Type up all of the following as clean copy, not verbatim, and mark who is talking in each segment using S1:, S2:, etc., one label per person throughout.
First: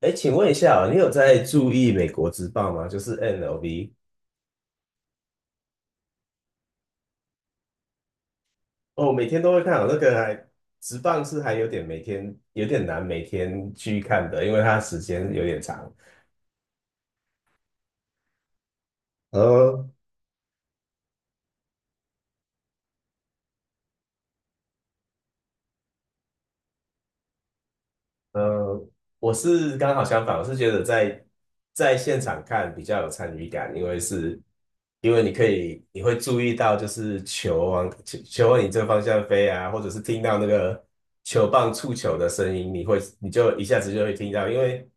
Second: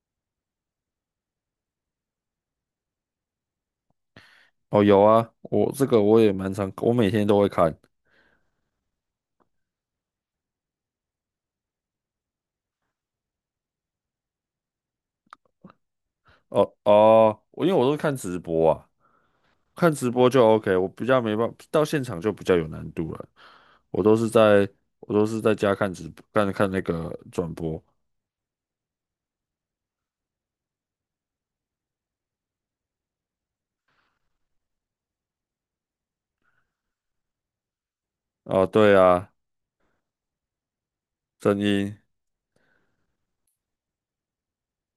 S1: 哎，请问一下哦，你有在注意美国职棒吗？就是 N l V
S2: 哦，有啊，我这个我也蛮常，我每天都会看。
S1: 哦，每天都会看哦。那个还职棒是还有点每天有点难每天去看的，因为它时间有点长。
S2: 哦哦，因为我都是看直播啊，
S1: 呃，
S2: 看直播就 OK，我比较没办法，到现场就比较有难度了。我都是在我都是在家看直播，看看那个转播。
S1: 呃，我是刚好相反，我是觉得在现场看比较有参与感，因为是，因为你可以你会注意到就是球往
S2: 哦，
S1: 你这个
S2: 对
S1: 方向
S2: 啊，
S1: 飞啊，或者是听到那个球
S2: 声
S1: 棒触
S2: 音
S1: 球的声音，你就一下子就会听到，因为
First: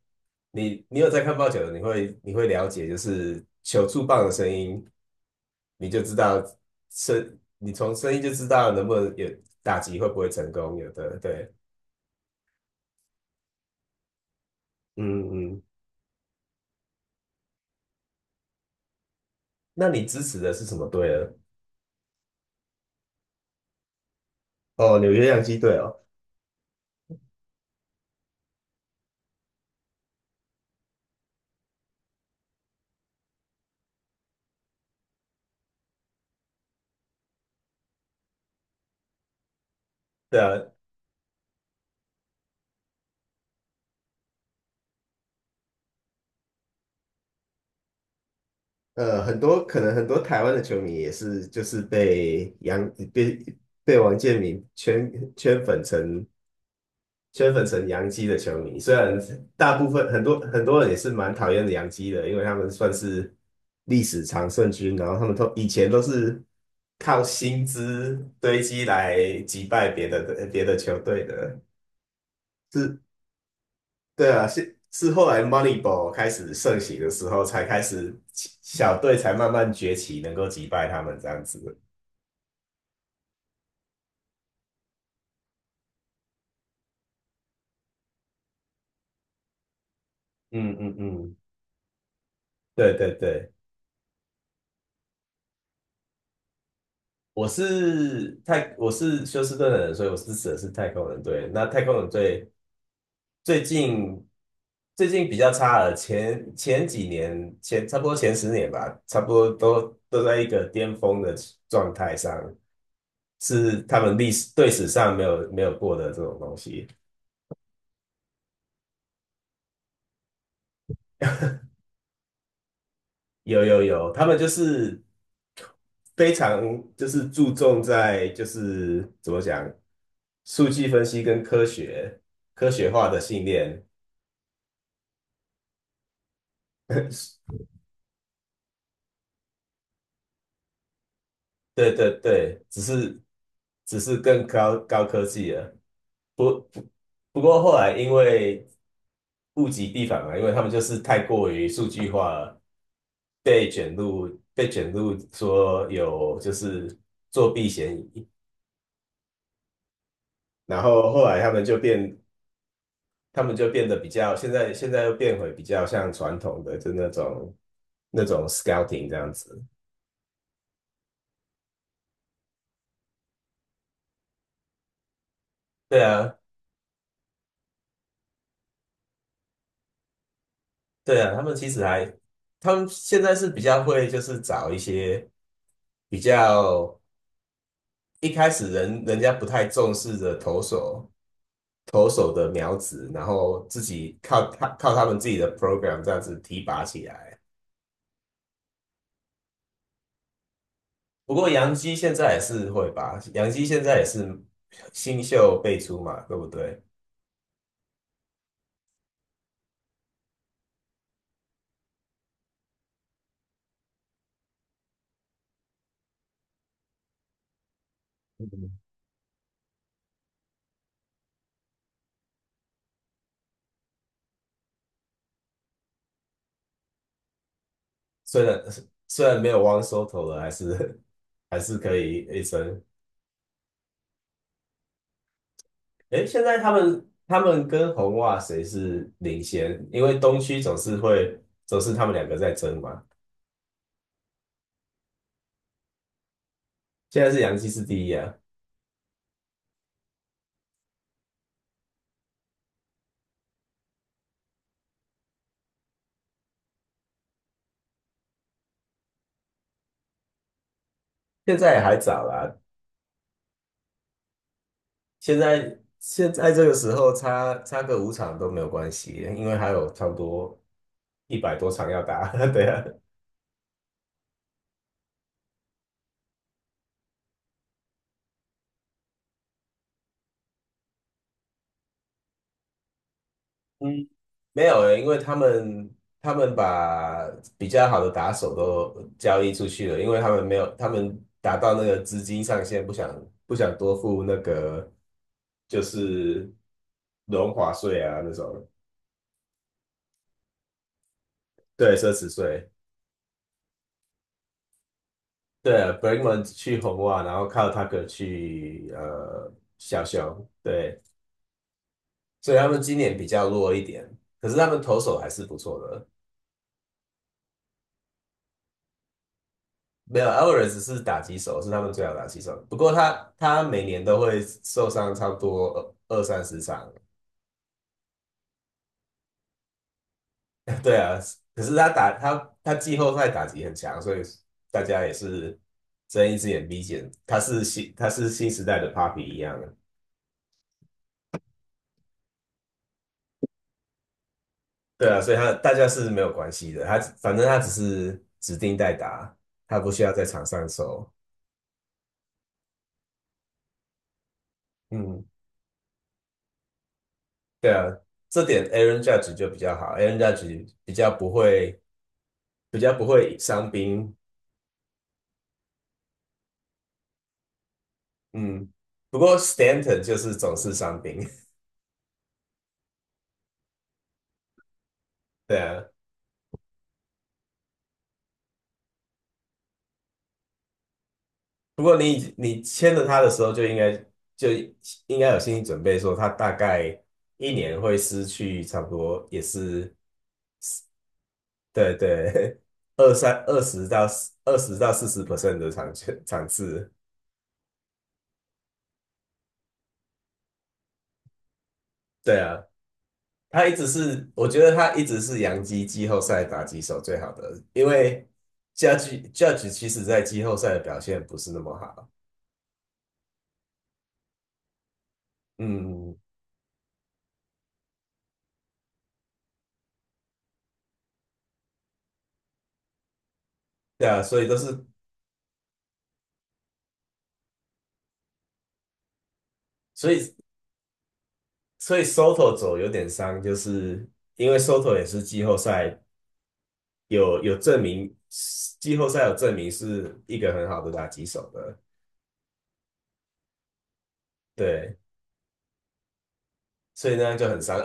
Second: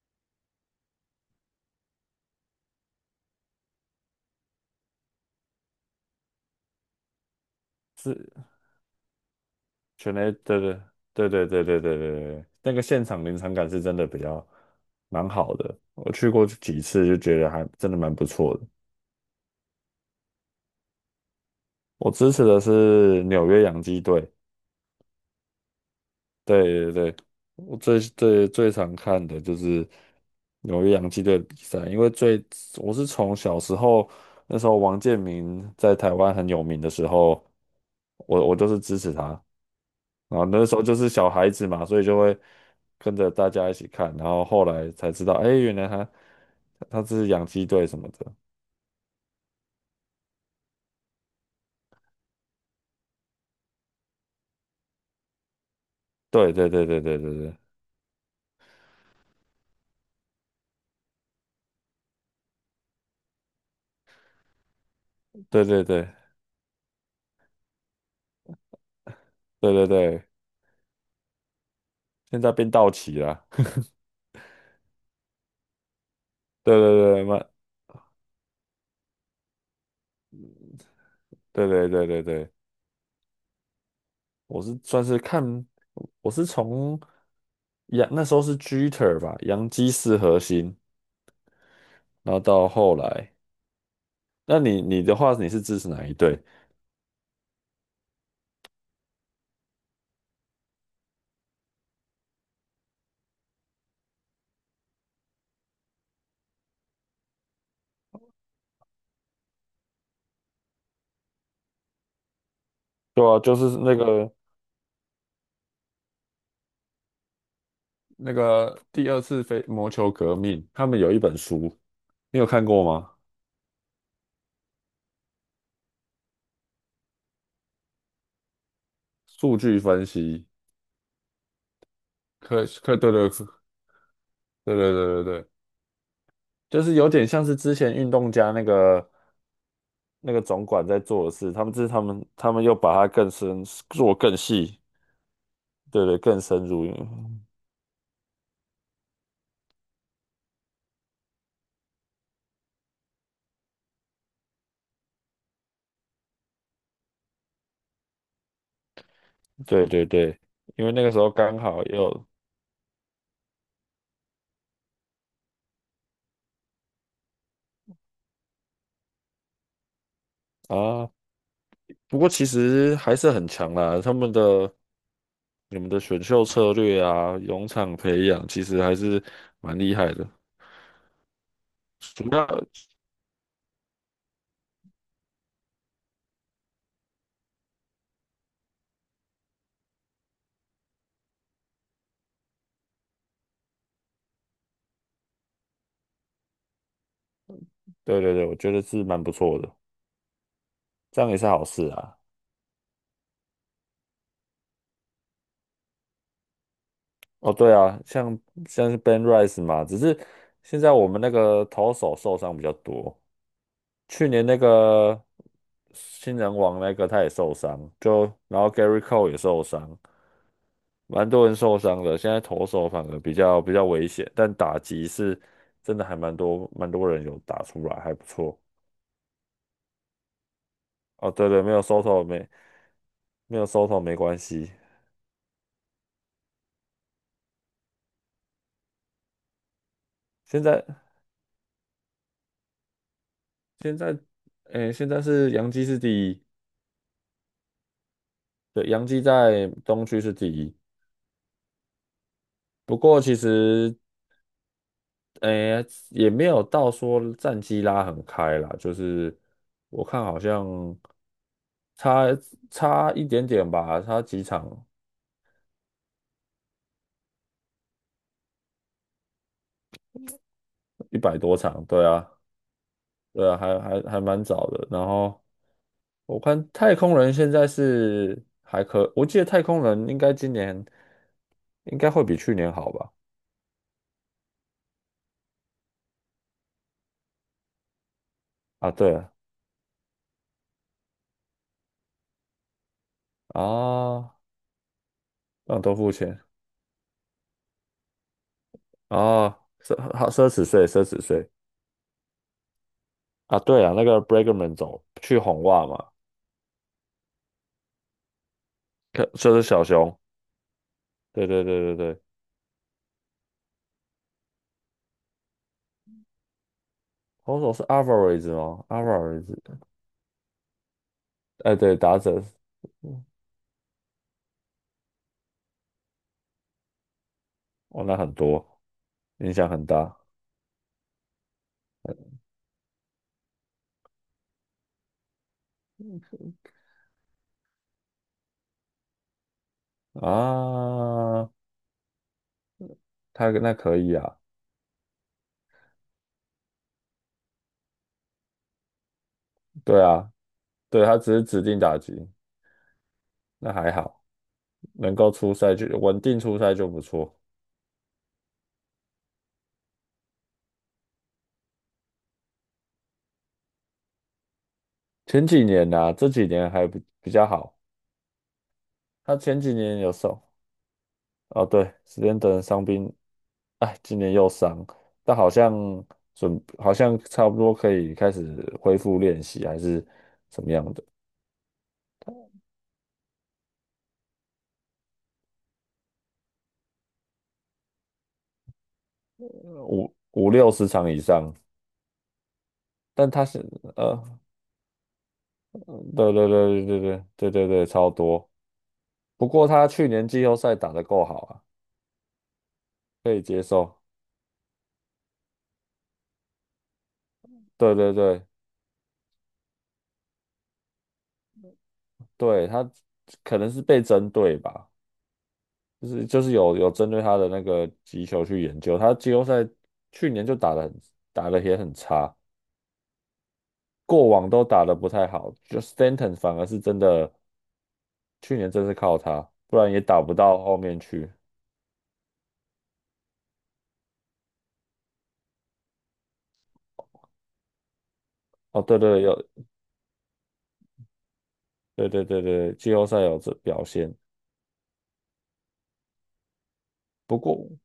S1: 你有在看棒球的，你会了解就是球触棒的声音，你就知道你从声音就知
S2: 是
S1: 道能不能有打击会
S2: 全
S1: 不会
S2: 雷，
S1: 成
S2: 对
S1: 功，
S2: 对
S1: 有的
S2: 对对
S1: 对，
S2: 对对对对对，那个现场临场感是真的比较蛮
S1: 嗯
S2: 好
S1: 嗯。
S2: 的。我去过几次就觉得还真的蛮不错的。
S1: 那你支持的是什么队呢？
S2: 我支持的是纽约洋基队。
S1: 哦，纽约洋基队哦，
S2: 对对对，我最最最常看的就是纽约洋基队的比赛。因为最我是从小时候那时候王建民在台湾很有名的时候，我就是支持他。
S1: 对
S2: 然后
S1: 啊，
S2: 那时候就是小孩子嘛，所以就会跟着大家一起看。然后后来才知道，哎，原来他这是洋基队什么的。
S1: 很多可能很多台湾的球迷也是就是被洋被被王建民圈圈粉成
S2: 对对对对对对
S1: 圈
S2: 对
S1: 粉成洋基的球迷，虽然大部分很多很多人也是蛮讨厌洋基的，因为他们算是历史常胜军，然后他们都
S2: 对
S1: 以
S2: 对
S1: 前都
S2: 对
S1: 是靠薪资堆积来击
S2: 对对
S1: 败别
S2: 对，
S1: 的别的球队的，
S2: 现在变道
S1: 是
S2: 奇了。
S1: 对啊，是后来 Moneyball 开始
S2: 对
S1: 盛
S2: 对
S1: 行的
S2: 对，
S1: 时候，才开始小队才慢慢崛起，能够击败他们这样
S2: 对
S1: 子。
S2: 对对对对。我是算是看，我是从那时候是 Jeter 吧，洋基四核
S1: 嗯
S2: 心。
S1: 嗯嗯，
S2: 然后到
S1: 对
S2: 后
S1: 对
S2: 来，
S1: 对，
S2: 那你的话，你是支持哪一队？
S1: 我是休斯顿的人，所以我支持的是太空人队。那太空人队最近最近比较差了，前前几年前差不多前10年吧，差不多都在一个巅峰的状态上，
S2: 对啊，就是
S1: 是他们历史队史上没有过的这种东西。
S2: 第二次非魔球革命，他们有一本书，你有看过吗？
S1: 有有有，他们就是非常就是注重在就是怎么
S2: 数
S1: 讲，
S2: 据分析，
S1: 数据分析跟科学科学化
S2: 对
S1: 的
S2: 对
S1: 训
S2: 对
S1: 练，
S2: 对对对对，就是有点像是 之前运动家那个总管在做的事。他们这是
S1: 对
S2: 他
S1: 对
S2: 们他
S1: 对，
S2: 们又
S1: 只
S2: 把它
S1: 是
S2: 更深
S1: 只
S2: 做
S1: 是
S2: 更
S1: 更高
S2: 细。
S1: 高科技了。
S2: 对对，更
S1: 不
S2: 深
S1: 不
S2: 入。
S1: 不
S2: 嗯
S1: 过后来因为物极必反嘛，因为他们就是太过于数据化了，被卷入被卷入说有就是作弊嫌疑，
S2: 对对对，
S1: 然
S2: 因为那个
S1: 后
S2: 时
S1: 后
S2: 候
S1: 来他
S2: 刚
S1: 们就
S2: 好也
S1: 变
S2: 有
S1: 他们就变得比较，现在又变回比较像传统的，就那种 scouting 这样子。
S2: 啊。不过其实还是很强啦，他们的你们的
S1: 对
S2: 选
S1: 啊，
S2: 秀策略啊，农场培养其实还是蛮厉害的。
S1: 对啊，他们其实还，
S2: 主要
S1: 他们现在是比较会，就是找一些比较一开始人家不太重视的投手的苗子，然后自己靠他们自己的 program 这样子提拔起来。
S2: 对对对，我觉得是蛮不错的，这样
S1: 不
S2: 也是
S1: 过
S2: 好
S1: 杨
S2: 事
S1: 基现
S2: 啊。
S1: 在也是会吧，杨基现在也是新秀辈出嘛，对不对？
S2: 哦，对啊，像是 Ben Rice 嘛，只是现在我们那个投手受伤比较多。去年那个新人王那个他也受伤，就然后 Gary Cole 也受伤。蛮多人受伤的，现在投手反而比较危险，但打击是真的还蛮多人有打出来，还不
S1: 虽
S2: 错。
S1: 然虽然没有 One Soto 了，还是
S2: 哦，对
S1: 还
S2: 对，没
S1: 是
S2: 有
S1: 可
S2: 收
S1: 以
S2: 头
S1: 一
S2: 没
S1: 争。
S2: 没有收头没关系。
S1: 诶，现在他们跟红袜谁是领先？因为东区
S2: 现
S1: 总
S2: 在
S1: 是会总是他们两个在争嘛。
S2: 现在诶，现在是洋基是第一。
S1: 现在是洋基是第一啊，
S2: 对，洋基在东区是第一。不过其实诶也没有到说战绩拉很开啦。就是我看好像
S1: 现在也还早
S2: 差
S1: 啦。
S2: 差一点点吧，差几场，
S1: 现在这个时候差个5场都没有关系，因为还有差不多
S2: 一
S1: 一
S2: 百
S1: 百
S2: 多
S1: 多
S2: 场，
S1: 场要
S2: 对啊。
S1: 打。对啊，
S2: 对啊，还还蛮早的。然后我看太空人现在是还可，我记得太空人应该今年应该会比去年好吧？
S1: 嗯。没有诶，因为他们把比较好的打手
S2: 啊，
S1: 都
S2: 对啊，
S1: 交易出去了，因为他们没有，他们达到那个资金上限，不想多付那
S2: 啊，
S1: 个
S2: 让
S1: 就
S2: 都付钱
S1: 是荣华税啊那种，
S2: 啊，奢侈税，奢侈税
S1: 对，奢侈税。
S2: 啊。对啊，那个 Bregman 走去红
S1: 对
S2: 袜嘛，
S1: ，Bregman 去红袜，然后靠 Tucker 去
S2: 可就是小
S1: 小
S2: 熊。
S1: 熊，对，
S2: 对对对对对，
S1: 所以他们今年比较弱一点，可是他们投手还是不错的。
S2: 投手是 Alvarez 哦，Alvarez，
S1: 没有 Alvarez 是打击手，是
S2: 哎，
S1: 他们
S2: 对，
S1: 最好
S2: 打
S1: 的打击
S2: 者，
S1: 手。不过
S2: 嗯
S1: 他每年都会受伤，差不多二三十场。
S2: 哦，那很多，影响很大
S1: 对啊，可是他季后赛打击很强，所以大家也是睁一只眼闭一只眼。他是新时代的 Papi 一样的。
S2: 啊。他那可以啊，
S1: 对啊，所以他大家是没有关系的。他反正他只是指定代打，他不
S2: 对
S1: 需要在
S2: 啊，
S1: 场上
S2: 对，
S1: 守。
S2: 他只是指定打击，那还好，能
S1: 嗯，
S2: 够出赛就稳定出赛就不错。
S1: 对啊，这点 Aaron Judge 就比较好，Aaron Judge 比较不会伤兵，
S2: 前几年呐、啊这几年还比较好。
S1: 嗯，不
S2: 他
S1: 过
S2: 前几
S1: Stanton
S2: 年有
S1: 就是
S2: 受，
S1: 总是伤兵，
S2: 哦对，史蒂德伤兵。哎，今年又伤，但 好
S1: 对
S2: 像
S1: 啊。
S2: 好像差不多可以开始恢复练习，还是怎么样的。
S1: 不过你签了他的时候，就应该有心理准备，说他大概一年会失去差不多也是
S2: 五六十场以上。
S1: 对对 二
S2: 但
S1: 三
S2: 他是
S1: 二十到
S2: 呃，
S1: 20%到40% 的场
S2: 对
S1: 场
S2: 对对对
S1: 次，
S2: 对对对对对，超多。不过他去年季后赛打得够好啊。
S1: 对啊。
S2: 可以接
S1: 他一直
S2: 受。
S1: 是，我觉得他一直是洋基季后赛打击手最好的，因
S2: 对对
S1: 为
S2: 对
S1: Judge 其实在季后赛的表现不是那么好，
S2: 对，他可能是被针对吧。就
S1: 嗯，
S2: 是就是有针对他的那个击球去研究。他季后赛去年就打得也很差，
S1: 对啊，
S2: 过
S1: 所以
S2: 往
S1: 都
S2: 都
S1: 是。
S2: 打得不太好。就 Stanton 反而是真的去年真是靠他，不然也
S1: 所
S2: 打不
S1: 以
S2: 到后面去。
S1: 所以 Soto 走有点伤，就是因为 Soto 也是季后赛有证明，
S2: 哦，
S1: 季
S2: 对
S1: 后
S2: 对
S1: 赛有
S2: 有，
S1: 证明是一个很好的打击手的，
S2: 对对对对，季后赛有这表现。
S1: 对，所以那样
S2: 不
S1: 就很
S2: 过
S1: 伤。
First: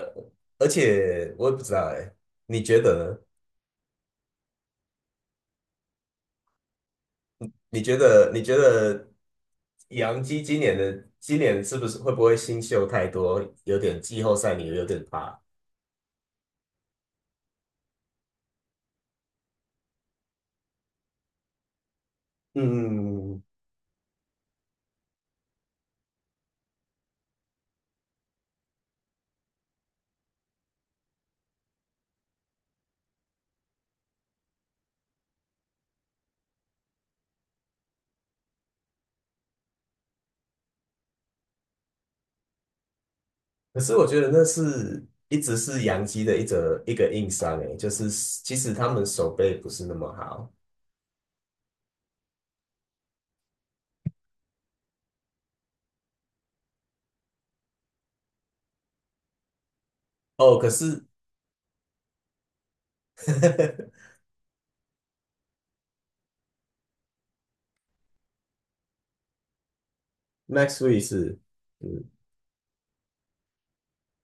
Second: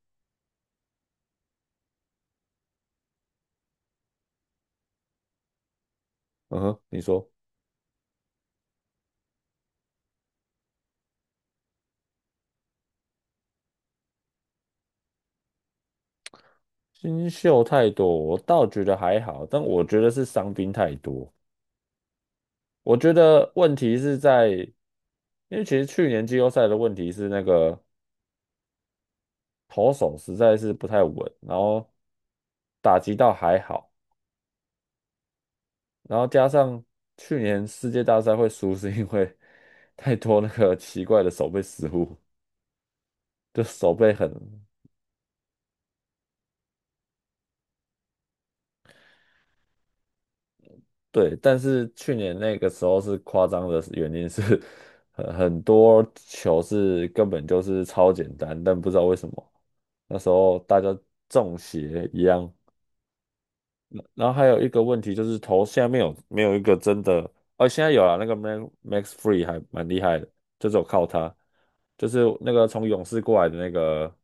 S1: 而且我也不知道哎，你觉得呢？
S2: 嗯哼，你说
S1: 你觉得杨基今年是不是会不会新秀太多，有点季后赛你有点怕？
S2: 新秀太多，我倒觉得还好，但我觉得是伤兵太多。我觉
S1: 嗯，
S2: 得问题是在，因为其实去年季后赛的问题是那个投手实在是不太稳，然后打击倒还好。然后加上去年世界大赛会输，是因为 太多那个奇怪的手背失误，就
S1: 可
S2: 手
S1: 是我
S2: 背
S1: 觉得
S2: 很
S1: 一直是洋基的一个硬伤诶，就是其实他们手背不是那么好
S2: 对。但是去年那个时候是夸张的原因是 很多球是根本就是超简单，但不知道为什么那时
S1: 哦。
S2: 候
S1: 可
S2: 大家
S1: 是
S2: 中邪一样。然后还有一个问题就是头下面有没有一个真的。哦，现在有了那个 Max Free 还蛮厉害的，就是
S1: Max
S2: 有
S1: Free
S2: 靠他，
S1: 是，嗯，
S2: 就是那个从勇士过来的那个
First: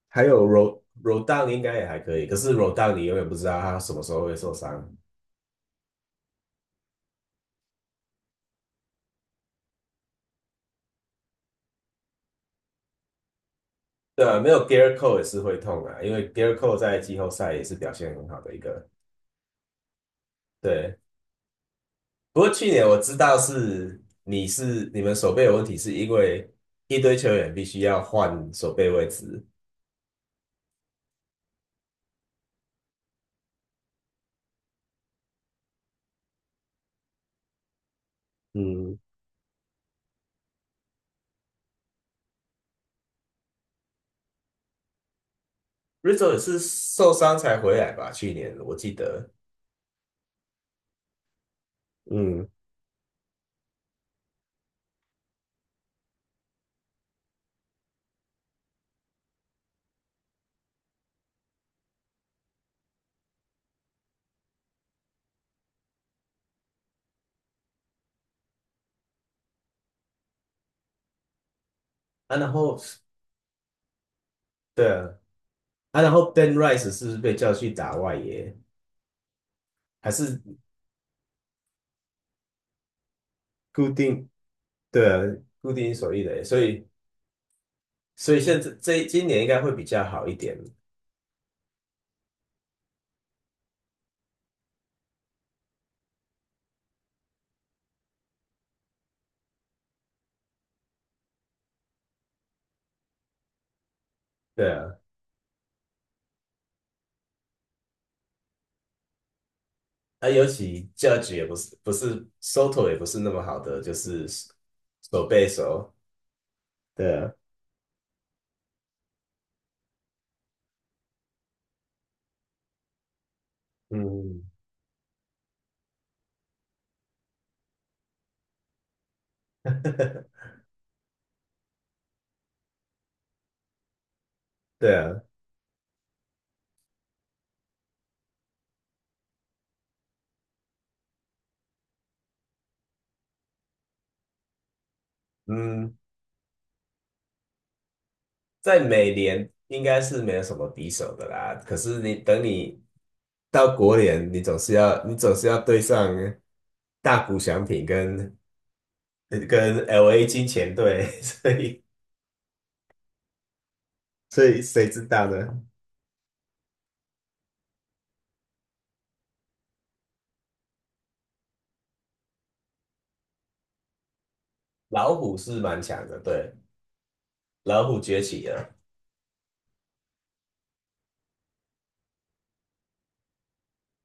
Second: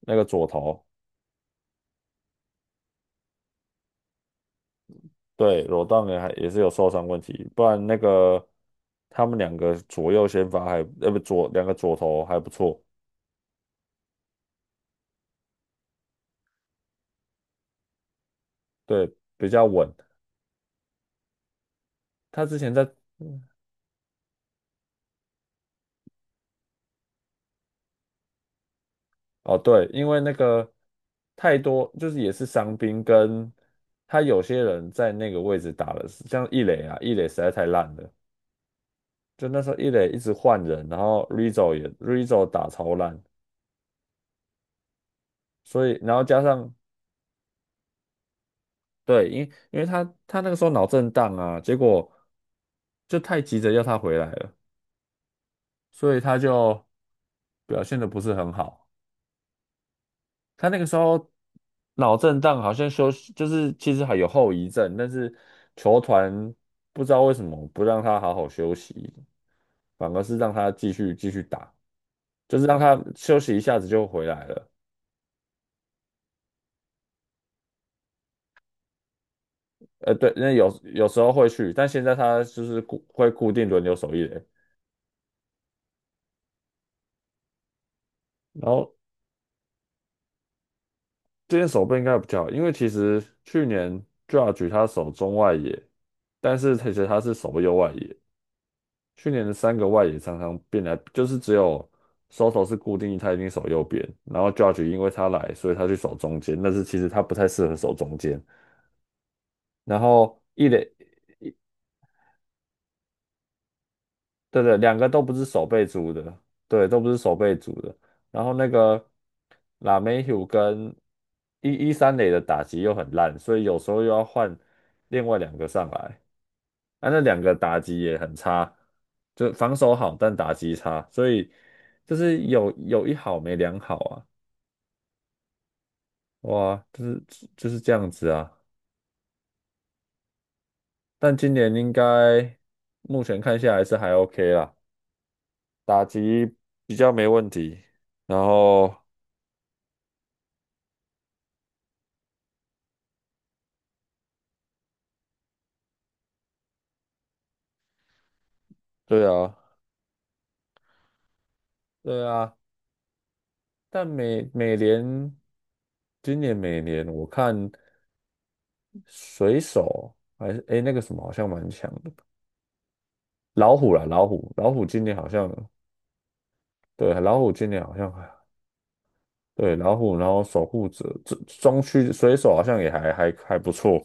S2: 那
S1: 还
S2: 个
S1: 有
S2: 左
S1: Ro
S2: 头。
S1: Rodon 应该也还可以，可是 Rodon 你永远不知道他什么时候会受伤。
S2: 对，罗当也是有受伤问题。不然那个他们两个左右先发还，呃不左两个左头还不错。
S1: 对啊，没有 g e a r Cole 也是会痛啊，因为 g e a r Cole 在季后赛也是表现很好的一个。
S2: 对，比较稳。
S1: 对，不
S2: 他
S1: 过
S2: 之
S1: 去
S2: 前
S1: 年
S2: 在
S1: 我知道是你们手背有问题，是因为一堆球员必须要换手背位置。
S2: 哦，对，因为那个太多，就是也是伤兵，跟他有些人在那个位置打了。像易磊啊，易磊实在太烂了，
S1: 嗯，
S2: 就那时候易磊一直换人。然后 Rizzo 也 Rizzo 打超烂，所以然后
S1: Rizzo 也
S2: 加
S1: 是
S2: 上
S1: 受伤才回来吧？去年我记得，
S2: 对，因为他那个时候脑震荡啊，结果
S1: 嗯，
S2: 就太急着要他回来了，所以他就表现的不是很好。他那个时候脑震荡，好像休息，就是其实还有后遗症，但是球团不知道为什么不让他好好休息，反而是让他继续继续打，
S1: 啊，然
S2: 就是
S1: 后
S2: 让他休息一下子就回来了。
S1: 对啊，啊，然后 Ben Rice 是不是被叫去打外野，还
S2: 呃，对，
S1: 是
S2: 那有有时候会去，但现在他就是固会固定轮
S1: 固
S2: 流守一
S1: 定
S2: 垒。
S1: 对啊，固定手一的，所以现
S2: 然
S1: 在
S2: 后
S1: 这今年应该会比较好一点，
S2: 这件手背应该比较好，因为其实去年 Judge 他守中外野，但是其实他是守右外野。去年的三个外野常常变来，就是只有 Soto 是固定，他一定守右边。然后
S1: 对
S2: Judge
S1: 啊，
S2: 因为他来，所以他去守中间，但是其实他不太适合守中间。然
S1: 啊，
S2: 后
S1: 尤
S2: 一
S1: 其
S2: 垒，
S1: Judge 也不是不是 Soto 也不是那么好的，就是
S2: 对对，两个都
S1: 手
S2: 不是
S1: 背
S2: 守备
S1: 手，
S2: 组的。对，都不
S1: 对
S2: 是
S1: 啊，
S2: 守备组的。然后那个 l a m e h 跟一三垒的打击又很烂，所以有时候又要
S1: 嗯，
S2: 换另外两个上来。啊，那两个打击也很差，就防守好，但 打击差，所以就是有一好没两好啊。
S1: 对啊，
S2: 哇，就是这样子啊。但今年应该目前看下来是还 OK 啦，
S1: 嗯，
S2: 打击比较没问题。然
S1: 在
S2: 后
S1: 美联应该是没有什么敌手的啦。可是等你到国联，你总是要对上大谷翔平跟
S2: 对啊，
S1: 跟 LA 金钱队，所以
S2: 对啊，但
S1: 所
S2: 美
S1: 以
S2: 美
S1: 谁知道
S2: 联
S1: 呢？
S2: 今年美联我看水手还是诶那个什么好像蛮强的。老虎啦，老虎今
S1: 老
S2: 年好
S1: 虎
S2: 像，
S1: 是蛮强的，对，
S2: 对老虎今
S1: 老
S2: 年好
S1: 虎
S2: 像。
S1: 崛
S2: 还。
S1: 起了。
S2: 对，老虎，然后守护者，这中区水手好像也还不错。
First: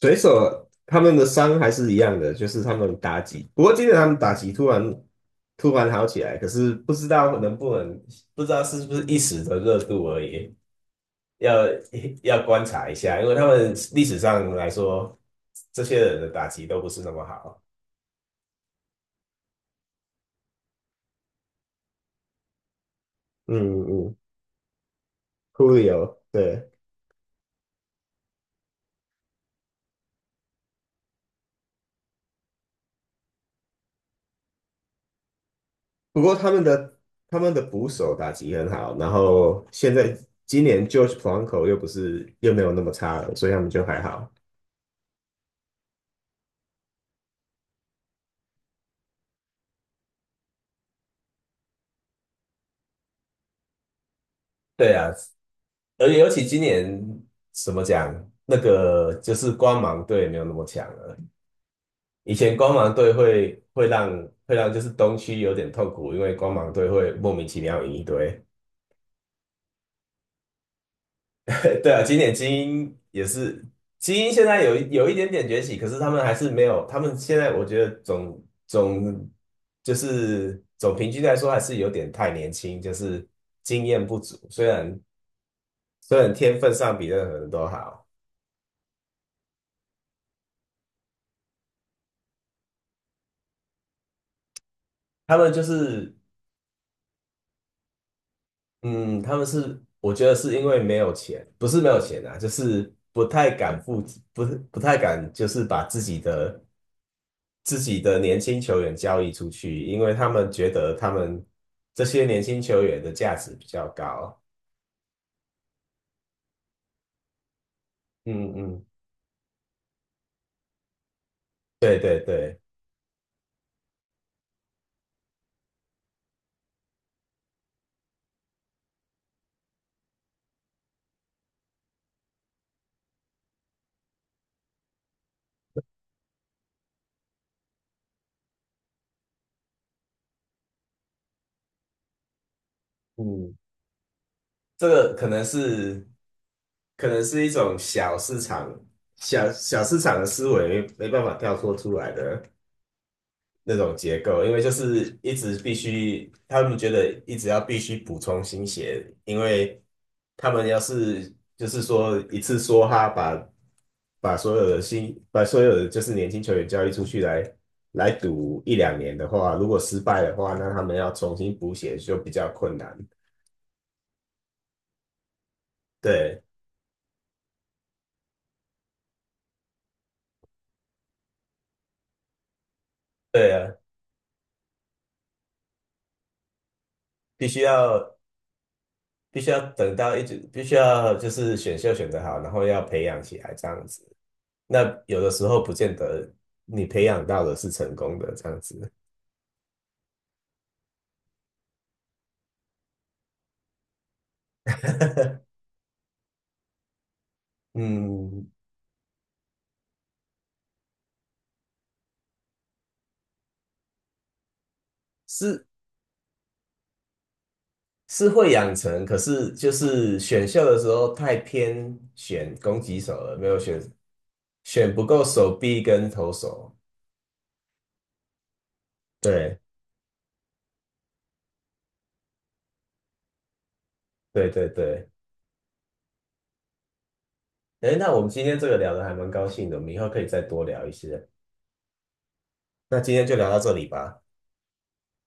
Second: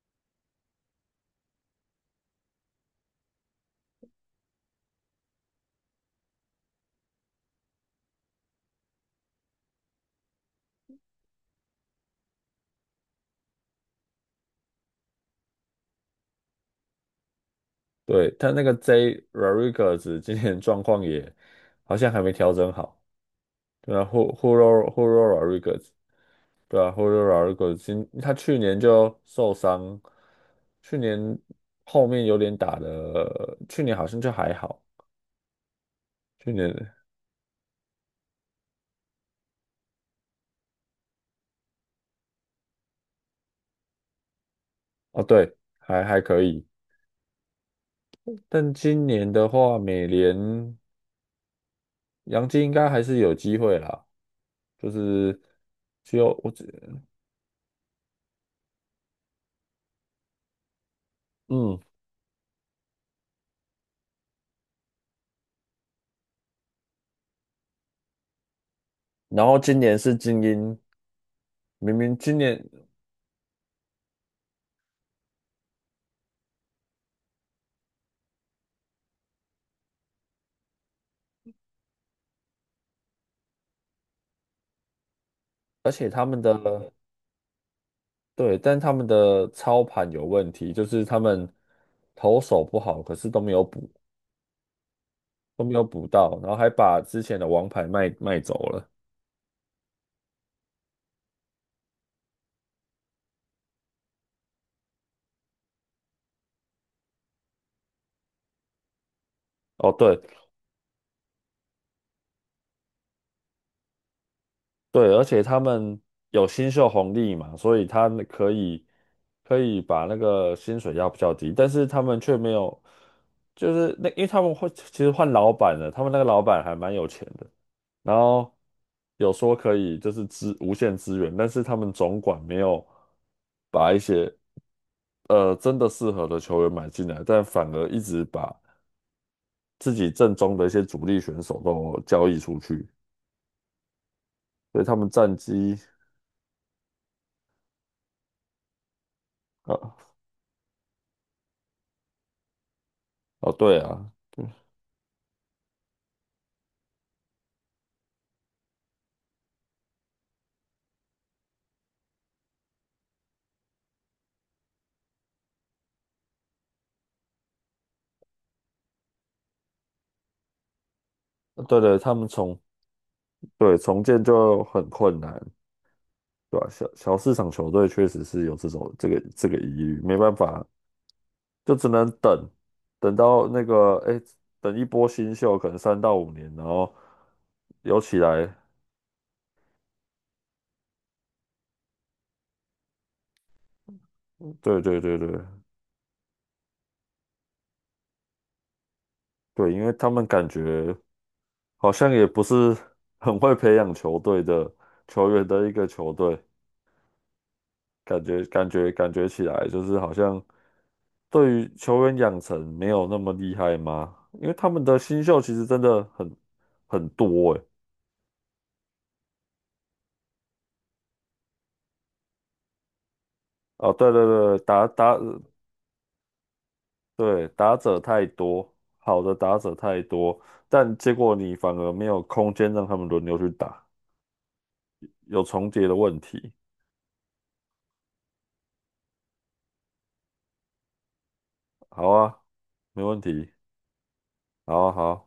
S1: 水手他们的伤还是一样的，就是他们打击。不过今天他们打击突然好起来，可是不知道能不能，不知道是不是一时的热度而已，要要观察一下，因为他们历史上来说，这些人的打击都不是那么好。
S2: 对，他那个 J Rodriguez 今年状况也好像还没调整好。
S1: 嗯
S2: 对啊
S1: 嗯
S2: ，Hu r u o Hugo Rodriguez，
S1: ，Julio，对。
S2: 对啊，Hugo Rodriguez 他去年就受伤。去年后面有点打的，去年好像就还好。
S1: 不过他
S2: 去
S1: 们
S2: 年
S1: 的他们的捕手打击很好，然后现在今年 George p o a n c o 又不是又没有那么差了，所以他们就还好。
S2: 哦对，还可以。但今年的话，美联杨基应该还是有机会啦。就
S1: 对啊，
S2: 是
S1: 而
S2: 只
S1: 且
S2: 有
S1: 尤其
S2: 我
S1: 今
S2: 只
S1: 年怎么讲，那个就是光芒队没有那么强了。
S2: 嗯。
S1: 以前光芒队会让就是东区有点痛苦，因为光芒队会莫名其妙赢一堆。
S2: 然后今年是精英，
S1: 对
S2: 明
S1: 啊，
S2: 明
S1: 经典
S2: 今
S1: 精
S2: 年，
S1: 英也是精英，现在有一点点崛起，可是他们还是没有，他们现在我觉得总就是总平均来说还是有点太年轻，就是经验不足。虽然
S2: 而且
S1: 虽
S2: 他
S1: 然
S2: 们
S1: 天分
S2: 的
S1: 上比任何人都好，
S2: 对，但他们的操盘有问题，就是他们投手不好，可是
S1: 他们就
S2: 都没有补
S1: 是
S2: 到，然后还把之前的王牌卖走了。
S1: 嗯，他们是，我觉得是因为没有钱，不是没有钱啊，就是不太敢付，不是不太敢，就是把自己的年轻球员交易出去，
S2: 哦，
S1: 因为
S2: 对，
S1: 他们觉得他们这些年轻球员的价值比较高。
S2: 对，而且他们有新秀红利嘛，所以他们
S1: 嗯嗯，
S2: 可以把那个薪水压比较低，但是
S1: 对
S2: 他
S1: 对
S2: 们却没
S1: 对，
S2: 有。就是那因为他们会其实换老板了，他们那个老板还蛮有钱的。然后有说可以就是无限资源，但是他们总管没有把一些真的适合的球员买进来，但反而一直把自己阵中的一些主力选手都交易出去。
S1: 嗯，
S2: 所以
S1: 这
S2: 他们
S1: 个可
S2: 战
S1: 能
S2: 绩，
S1: 是可能是一种小市场小小市
S2: 呃
S1: 场的思维，没办法跳脱出来的。
S2: 哦
S1: 那
S2: 对
S1: 种
S2: 啊。
S1: 结构，因为就是一直必须，他们觉得一直要必须补充新血，因为他们要是就是说一次梭哈把把所有的新把所有的就是年轻球员交易出去来赌一两年的话，如果失败的话，那他们要重新补
S2: 对
S1: 血
S2: 对，他
S1: 就
S2: 们
S1: 比较
S2: 重
S1: 困难。
S2: 对，重建就很困难。
S1: 对
S2: 对吧、小市场球队确实是有这种这个疑虑，没办法，就只能等。等到
S1: 对
S2: 那
S1: 啊，
S2: 个哎，诶等一波新秀，可能3到5年，然后
S1: 必须
S2: 有
S1: 要
S2: 起来。
S1: 必须要等到一直必须要就是选秀选得好，然后要培养起来这样子。
S2: 对
S1: 那
S2: 对对
S1: 有
S2: 对
S1: 的时候不见得你培养到的是成功的这样子，
S2: 对，因为他们感觉好像也不是很会培养球队的球员的一个球队。感觉
S1: 嗯，
S2: 感觉感觉起来就是好像对于球员养成没有那么厉害吗？因为他们的新秀其
S1: 是
S2: 实真的很多诶。
S1: 是会养成，可是就是选秀的时候太偏选攻击手了，没有选
S2: 哦，对对对，
S1: 选不够手臂跟投手。
S2: 对打者太多，好的打
S1: 对
S2: 者太多。但结果你反而没有空间让他们轮流去打，
S1: 对对对，
S2: 有重叠的问题。
S1: 哎，那我们今天这个聊的还蛮高兴的，我们以后可以再多聊一些。
S2: 好啊，
S1: 那
S2: 没
S1: 今
S2: 问
S1: 天就聊
S2: 题，
S1: 到这里吧。
S2: 好啊好啊